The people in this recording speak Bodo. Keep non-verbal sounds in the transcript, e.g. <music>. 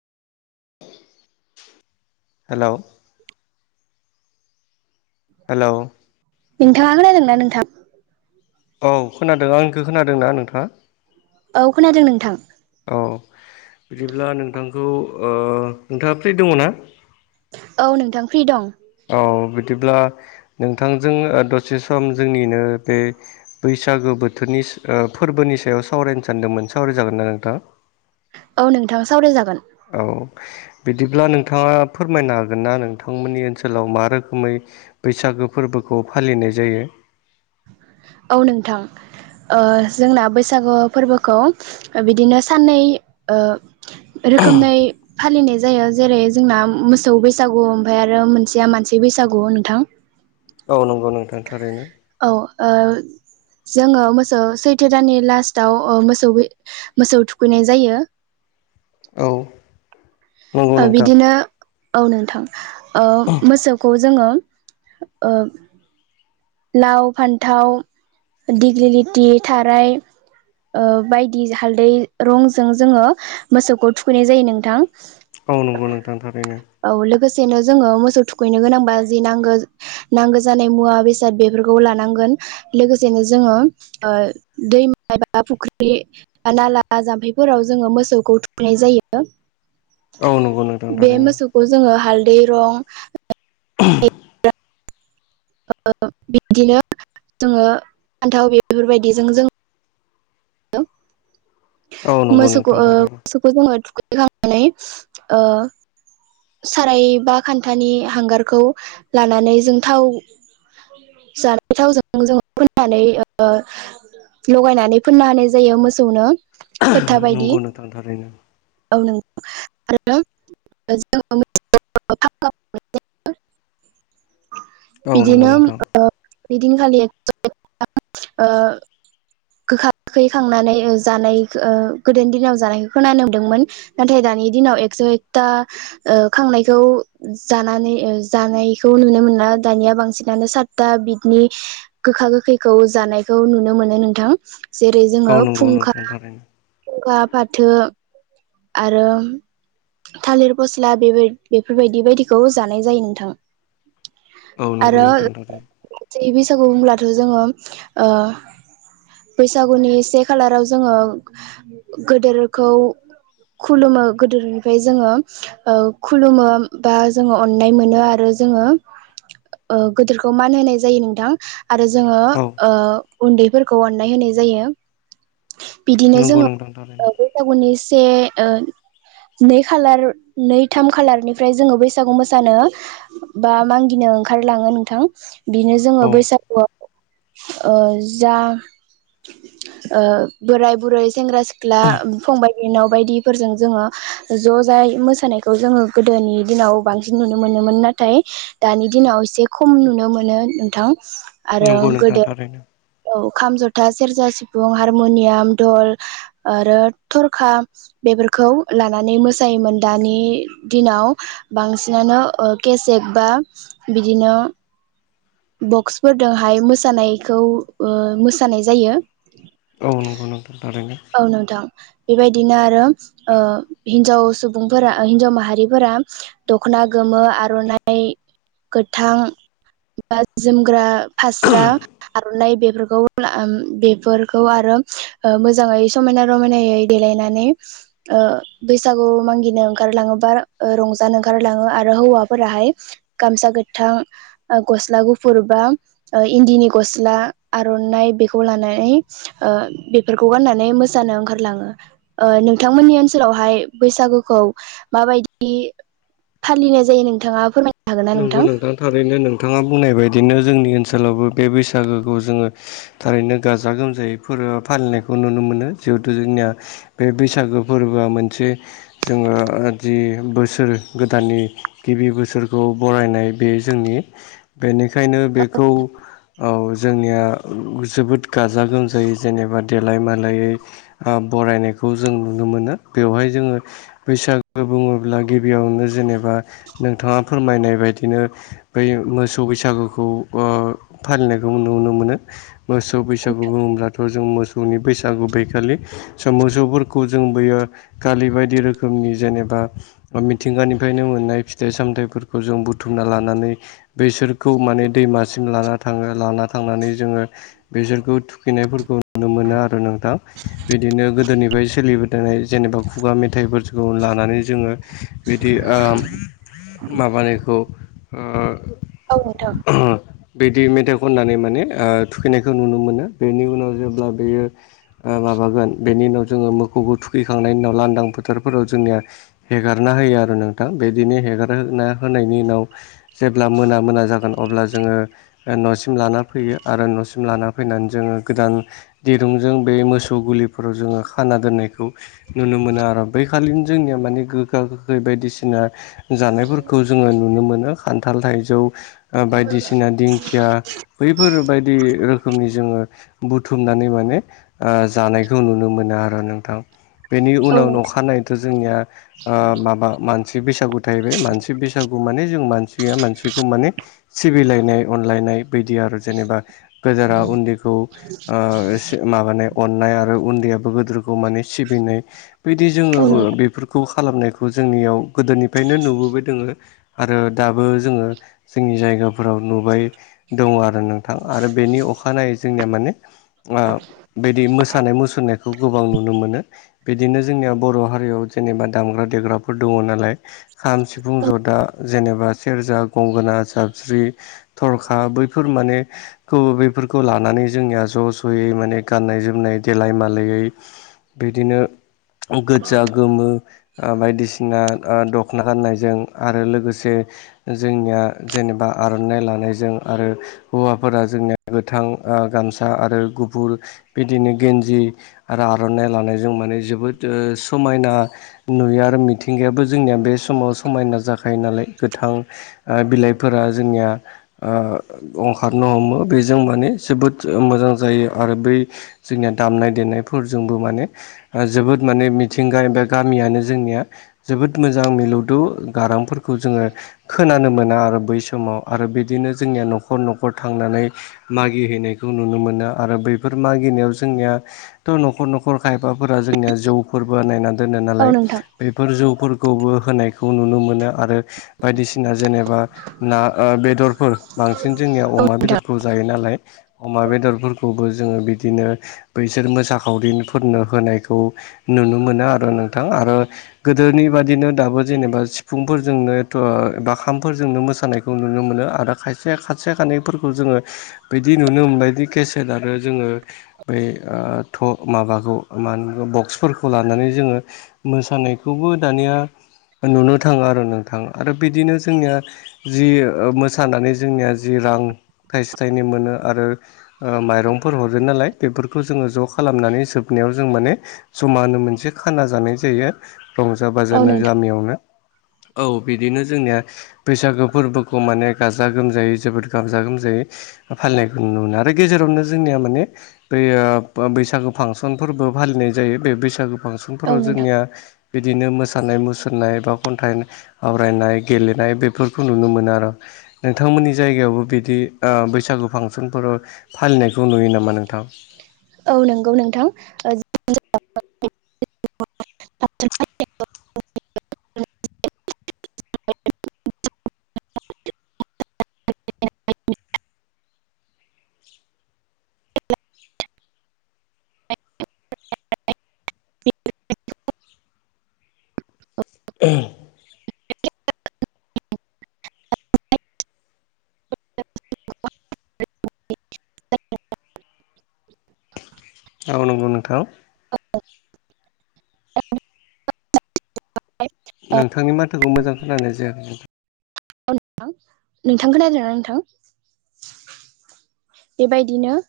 हेल' हेल' नोंथाङा खोनादों ना नोंथां औ खोनादों आंखौ खोनादों ना नोंथाङा? औ खोनादों नोंथां औ बिदिब्ला नोंथांखौ ओ नोंथाङा फ्रिट दङ ना? औ नोंथां फ्रि दं औ बिदिब्ला नोंथांजों दसे सम जोंनिनो बे बैसागो बोथोरनि फोरबोनि सायाव सावरायनो सानदोंमोन सावरायजागोनना नोंथां औ नोंथाङा सावरायजागोन औ बिदिब्ला नोंथाङा फोरमायनो हागोन ना नोंथांमोननि ओनसोलाव मा रोखोमै बैसागो फोरबोखौ फालिनाय जायो। औ नोंथां ओ जोंना बैसागु फोरबोखौ बिदिनो साननै ओ रोखोमनै फालिनाय जायो जेरै जोंना मोसौ बैसागु ओमफ्राय आरो मोनसेया मानसि बैसागु नोंथां औ नंगौ नोंथां थारैनो औ ओ जोङो मोसौ सैथो दानि लास्टाव मोसौ मोसौ थुखैनाय जायो। औ नंगौ ओ नोंथां बिदिनो औ नोंथां ओ मोसौखौ जोङो ओ लाव फान्थाव दिग्लि लिथि थाराय ओ बायदि हालदै रंजों जोङो मोसौखौ थुखैनाय जायो नोंथां। औ नंगौ नोंथां थारैनो औ लोगोसेनो जोङो मोसौ थुखैनो गोनांबा जि नांगौ नांगौ जानाय मुवा बेसाद बेफोरखौ लानांगोन लोगोसेनो ओ जोङो दैमा एबा फुख्रि बा नाला जाम्फैफोराव जोङो मोसौखौ थुखैनाय जायो। औ नंगौ नोंथां बे थारैनो मोसौखौ जोङो हालदै रं <inaudible> ओ बिदिनो जोङो फान्थाव बेफोरबायदिजों जों औ नंगौ मोसौखौ नोंथां थारैनो मोसौखौ जोङो थुखैखांनानै साराय बा खान्थानि हांगारखौ लानानै जों थाव जानाय थावजों जोङो फोननानै लगायनानै फोननो हानाय जायो मोसौनो खोथा बायदि नंगौ नोंथां थारैनो औ नोंगौ आरो <unintelligible> औ नंगौ बिदिनो नोंथां ओ <unintelligible> दिनखालि खखोैखांनानै जानाय गोदोनि दिनाव जानायखौ खोना नुदोंमोन नाथाय दानि दिनाव एकस' एकथा खांनायखौ जानानै जानायखौ नुनो मोना दानिया बांसिनानो सातता बिदिनि गोखा गोखैखौ जानायखौ नुनो मोनो नोंथां जेरै औ जोङो नंगौ फुंखा नोंथां थारैनो खुंखा फाथो आरो थालिर फस्ला बे बेफोरबायदि बायदिखौ जानाय जायो नोंथां औ नंगौ नोंथां गासै बैसागु बुंब्लाथ' जोङो बैसागुनि से खालाराव जोङो गेदेरखौ खुलुमो गोदोनिफ्राय जोङो खुलुमो बा जोङो अननाय मोनो आरो जोङो गोदोरखौ मान होनाय जायो नोंथां आरो जोङो औ ओ उन्दैफोरखौ अननाय होनाय जायो बिदिनो नंगौ नोंथां थारैनो जोङो बैसागुनि से ओ नै खालार नै थाम खालारनिफ्राय जोङो बैसागु मोसानो बा मागिनो ओंखारलाङो नोंथां बिनो औ जोङो बैसागुआव जा बोराय बुरै सेंग्रा सिख्ला फंबाय नाव बायदिफोरजों जोङो ज' जाय मोसानायखौ जोङो गोदोनि दिनाव बांसिन बि नुनो मोनोमोन नाथाय दानि दिनाव एसे खम नुनो मोनो नोंथां आरो नंगौ नोंथां गोदो थारैनो खाम जथा सेरजा सिफुं हारमुनियाम धल आरो थरखा बेफोरखौ लानानै मोसायोमोन दानि दिनाव बांसिनानो केसेक बा बिदिनो बक्सफोरदोहाय मोसानायखौ मोसानाय जायो औ नंगौ नोंथां थारैनो औ नोंथां बेबायदिनो आरो ओ हिन्जाव सुबुंफोरा हिन्जाव माहारिफोरा दख'ना गोमो आर'नाइ गोथां बा जोमग्रा फास्रा आर'नाइ बेफोरखौ बेफोरखौ आरो मो मोजाङै समायना रमायनायै देलायनानै ओ बैसागु मांगिनो ओंखारलाङो बा रंजानो ओंखारलाङो आरो हौवाफोराहाय गामसा गोथां गस्ला गुफुर बा इन्दिनि गस्ला आर'नाइ बेखौ लानानै ओ बेफोरखौ गाननानै मोसानो ओंखारलाङो ओ नोंथांमोननि ओनसोलावहाय बैसागुखौ माबायदि फालिनाय जायो नोंथाङा फोरमायनो हागोन ना नंगौ नोंथां थारैनो नोंथाङा बुंनाय बायदिनो जोंनि ओनसोलावबो बे बैसागोखौ जोङो थारैनो गाजा गोमजायै फोर फालिनायखौ नुनो मोनो जिहेथु जोंनिया बे बैसागो फोरबोआ मोनसे जोङो जि बोसोर गोदाननि गिबि बोसोर खौ बरायनाय बे जोंनि बेनिखायनो बेखौ औ जोंनिया जोबोद गाजा गोमजायै जेनेबा देलाय मालायै बरायनायखौ जों नुनो मोनो बेवहाय जोङो बैसागो बुङोब्ला गिबियावनो जेनेबा नोंथाङा फोरमायनाय बायदिनो बै मोसौ बैसागुखौ ओ फालिनायखौ नुनो मोनो मोसौ बैसागु बुङोब्ला थ' जों मोसौनि बैसागु बैखालि स' मोसौफोरखौ जों बैयो खालि बायदि रोखोमनि जेनेबा मिथिंगानिफ्रायनो मोननाय फिथाइ सामथाइ फोरखौ जों बुथुमना लानानै बैसोरखौ माने दैमासिम लाना थाङो लाना थांनानै जोङो बेसोरखौ थुखैनायफोरखौ नुनो मोनो आरो नोंथां बिदिनो गोदोनिफ्राय सोलिबाय थानाय जेनेबा खुगा मेथाइफोरखौ लानानै जोङो बिदि ओम माबानायखौ ओ औ नोंथां <inaudible> बिदि मेथाइ खननानै माने थुखैनायखौ नुनो मोनो बेनि उनाव जेब्ला बेयो माबागोन बेनि उनाव जोङो मोखौखो थुखैखांनायनि उनाव लांदां फोथारफोराव जोंनिया हेगारना होयो आरो नोंथां बेदिनो हेगारा होनायनि उनाव जेब्ला मोना मोना जागोन अब्ला जोङो न'सिम लाना फैयो आरो न'सिम लाना फैनानै जोङो गोदान दिरुंजों बे मोसौ गुलिफोराव जोङो खाना दोननायखौ नुनो मोनो आरो बै खालिनो जोंनिया माने गोखा गोखै बायदिसिना जानायफोरखौ जोङो नुनो मोनो खान्थाल थाइजौ बायदिसिना दिंखिया बैफोरबायदि रोखोमनि जोङो बुथुमनानै माने आ जानायखौ नुनो मोनो आरो नोंथां बेनि औ उनाव नखानायैथ' जोंनिया आ माबा मानसि बैसागु <unintelligible> मानसि बैसागु माने जों मानसिया मानसिखौ माने सिबिलायनाय अनलायनाय बैदि आरो जेनेबा गोदोरा उन्दैखौ आ माबानाय अननाय आरो उन्दैयाबो गोदोरखौ माने सिबिनाय बिदि जोङो नोंथां बेफोरखौ खालामनायखौ जोंनियाव गोदोनिफ्रायनो नुबोबाय दोङो आरो दाबो जोङो जोंनि जायगाफोराव नुबाय दङ आरो नोंथां आरो बेनि अखानायै जोंनिया माने बिदि मोसानाय मुसुरनायखौ गोबां नुनो मोनो बिदिनो जोंनिया बर' हारियाव जेनेबा दामग्रा देग्राफोर दङ नालाय खाम सिफुं जदा जेनेबा सेरजा गंगोना साबस्रि थरखा बै बेफोर माने खौ बेफोरखौ लानानै जोंनिया ज' ज'यै माने गाननाय जोमनाय देलाय मालायै बिदिनो गोजा गोमो बायदिसिना दख दखना गान्नायजों आरो लोगोसे जोंनिया जेनेबा आर'नाइ लानायजों आरो हौवाफोरा जोंनिया गोथां गामसा आरो गुफुर बिदिनो गेन्जि आरो आर'नाइ लानायजों माने जोबोद समायना नुयो आरो मिथिंगायाबो जोंनिया बे समाव समायना जाखायो नालाय गोथां ओ बिलाइफोरा जोंनिया ओ ओंखारनो हमो बेजों माने जोबोद मोजां जायो आरो बै जोंनिया दामनाय देनायफोरजोंबो माने जोबोद माने मिथिंगा एबा गामियानो जोंनिया जोबोद मोजां मिलु गारांफोरखौ जोङो खोनानो मोना आरो बै समाव आरो बिदिनो जोंनिया न'खर न'खर थांनानै मागि हैैनायखौ नुनो मोनो आरो बै बे मागिनायाव जोंनिया' न'खर न'खर खायफाफोरा जोंनिया जौ फोरबो नायनानै दोनो औ नोंथां औ नालाय नोंथां औ नोंथां बेफोर जौफोरखौबो होनायखौ नुनो मोनो आरो बायदिसिना जेनेबा ना ओ बेदरफोर बांसिन जोंनियाव अमा बेदरखौ जायो नालाय अमा बेदरफोरखौबो जोङो बिदिनो बैसोर मोसाखावरिफोरनो होनायखौ नुनो मोनो आरो नोंथां आरो गोदोनि बादिनो दाबो जेनेबा सिफुंफोरजोंनोथ'बा खामफोरजोंनो मोसानायखौ नुनो मोनो आरो खायसे खासे खासे खानैफोरखौ जोङो बिदि नुनो मोनबायदि केसेट आरो जोङो बै ओ थप माबाखौ मा होनो बक्सफोरखौ लानानै जोङो मोसानायखौबो दानिया नुनो थाङो आरो नोंथाङा आरो बिदिनो जोंनिया जि मोसानानै जोंनिया जि रां थाइसे थाइनै मोनो आरो माइरंफोर हरो नालाय बेफोरखौ जोङो ज' खालामनानै जोबनायाव जों माने जमा होनो मोनसे खाना जानाय जायो रंजा औ बाजानो नोंथां गामियावनो औ बिदिनो जोंनिया बैसागो फोरबोखौ माने गाजा गोमजायै जोबोद गाजा गोमजायै फालिनायखौ नुनो मोनो आरो गेजेरावनो जोंनिया माने बेयो बैसागु फांसन फोरबो फालिनाय जायो बे बैसागु औ फांसनफोराव नोंथां जोंनिया बिदिनो मोसानाय मुसुरनाय बा खन्थाइ आवरायनाय गेलेनाय बेफोरखौ नुनो मोनो आरो नोंथांमोननि जायगायावबो बिदि ओ बैसागु फांसनफोर फालिनायखौ नुयो नामा नोंथां औ नंगौ नोंथां <unintelligible> ओ <unintelligible> औ नंगौ नोंथां <unintelligible> नोंथांनि माथोखौ मोजां खोननाय जायाखै ज नोंथां नोंथां खोनादोंना नोंथां बेबायदिनो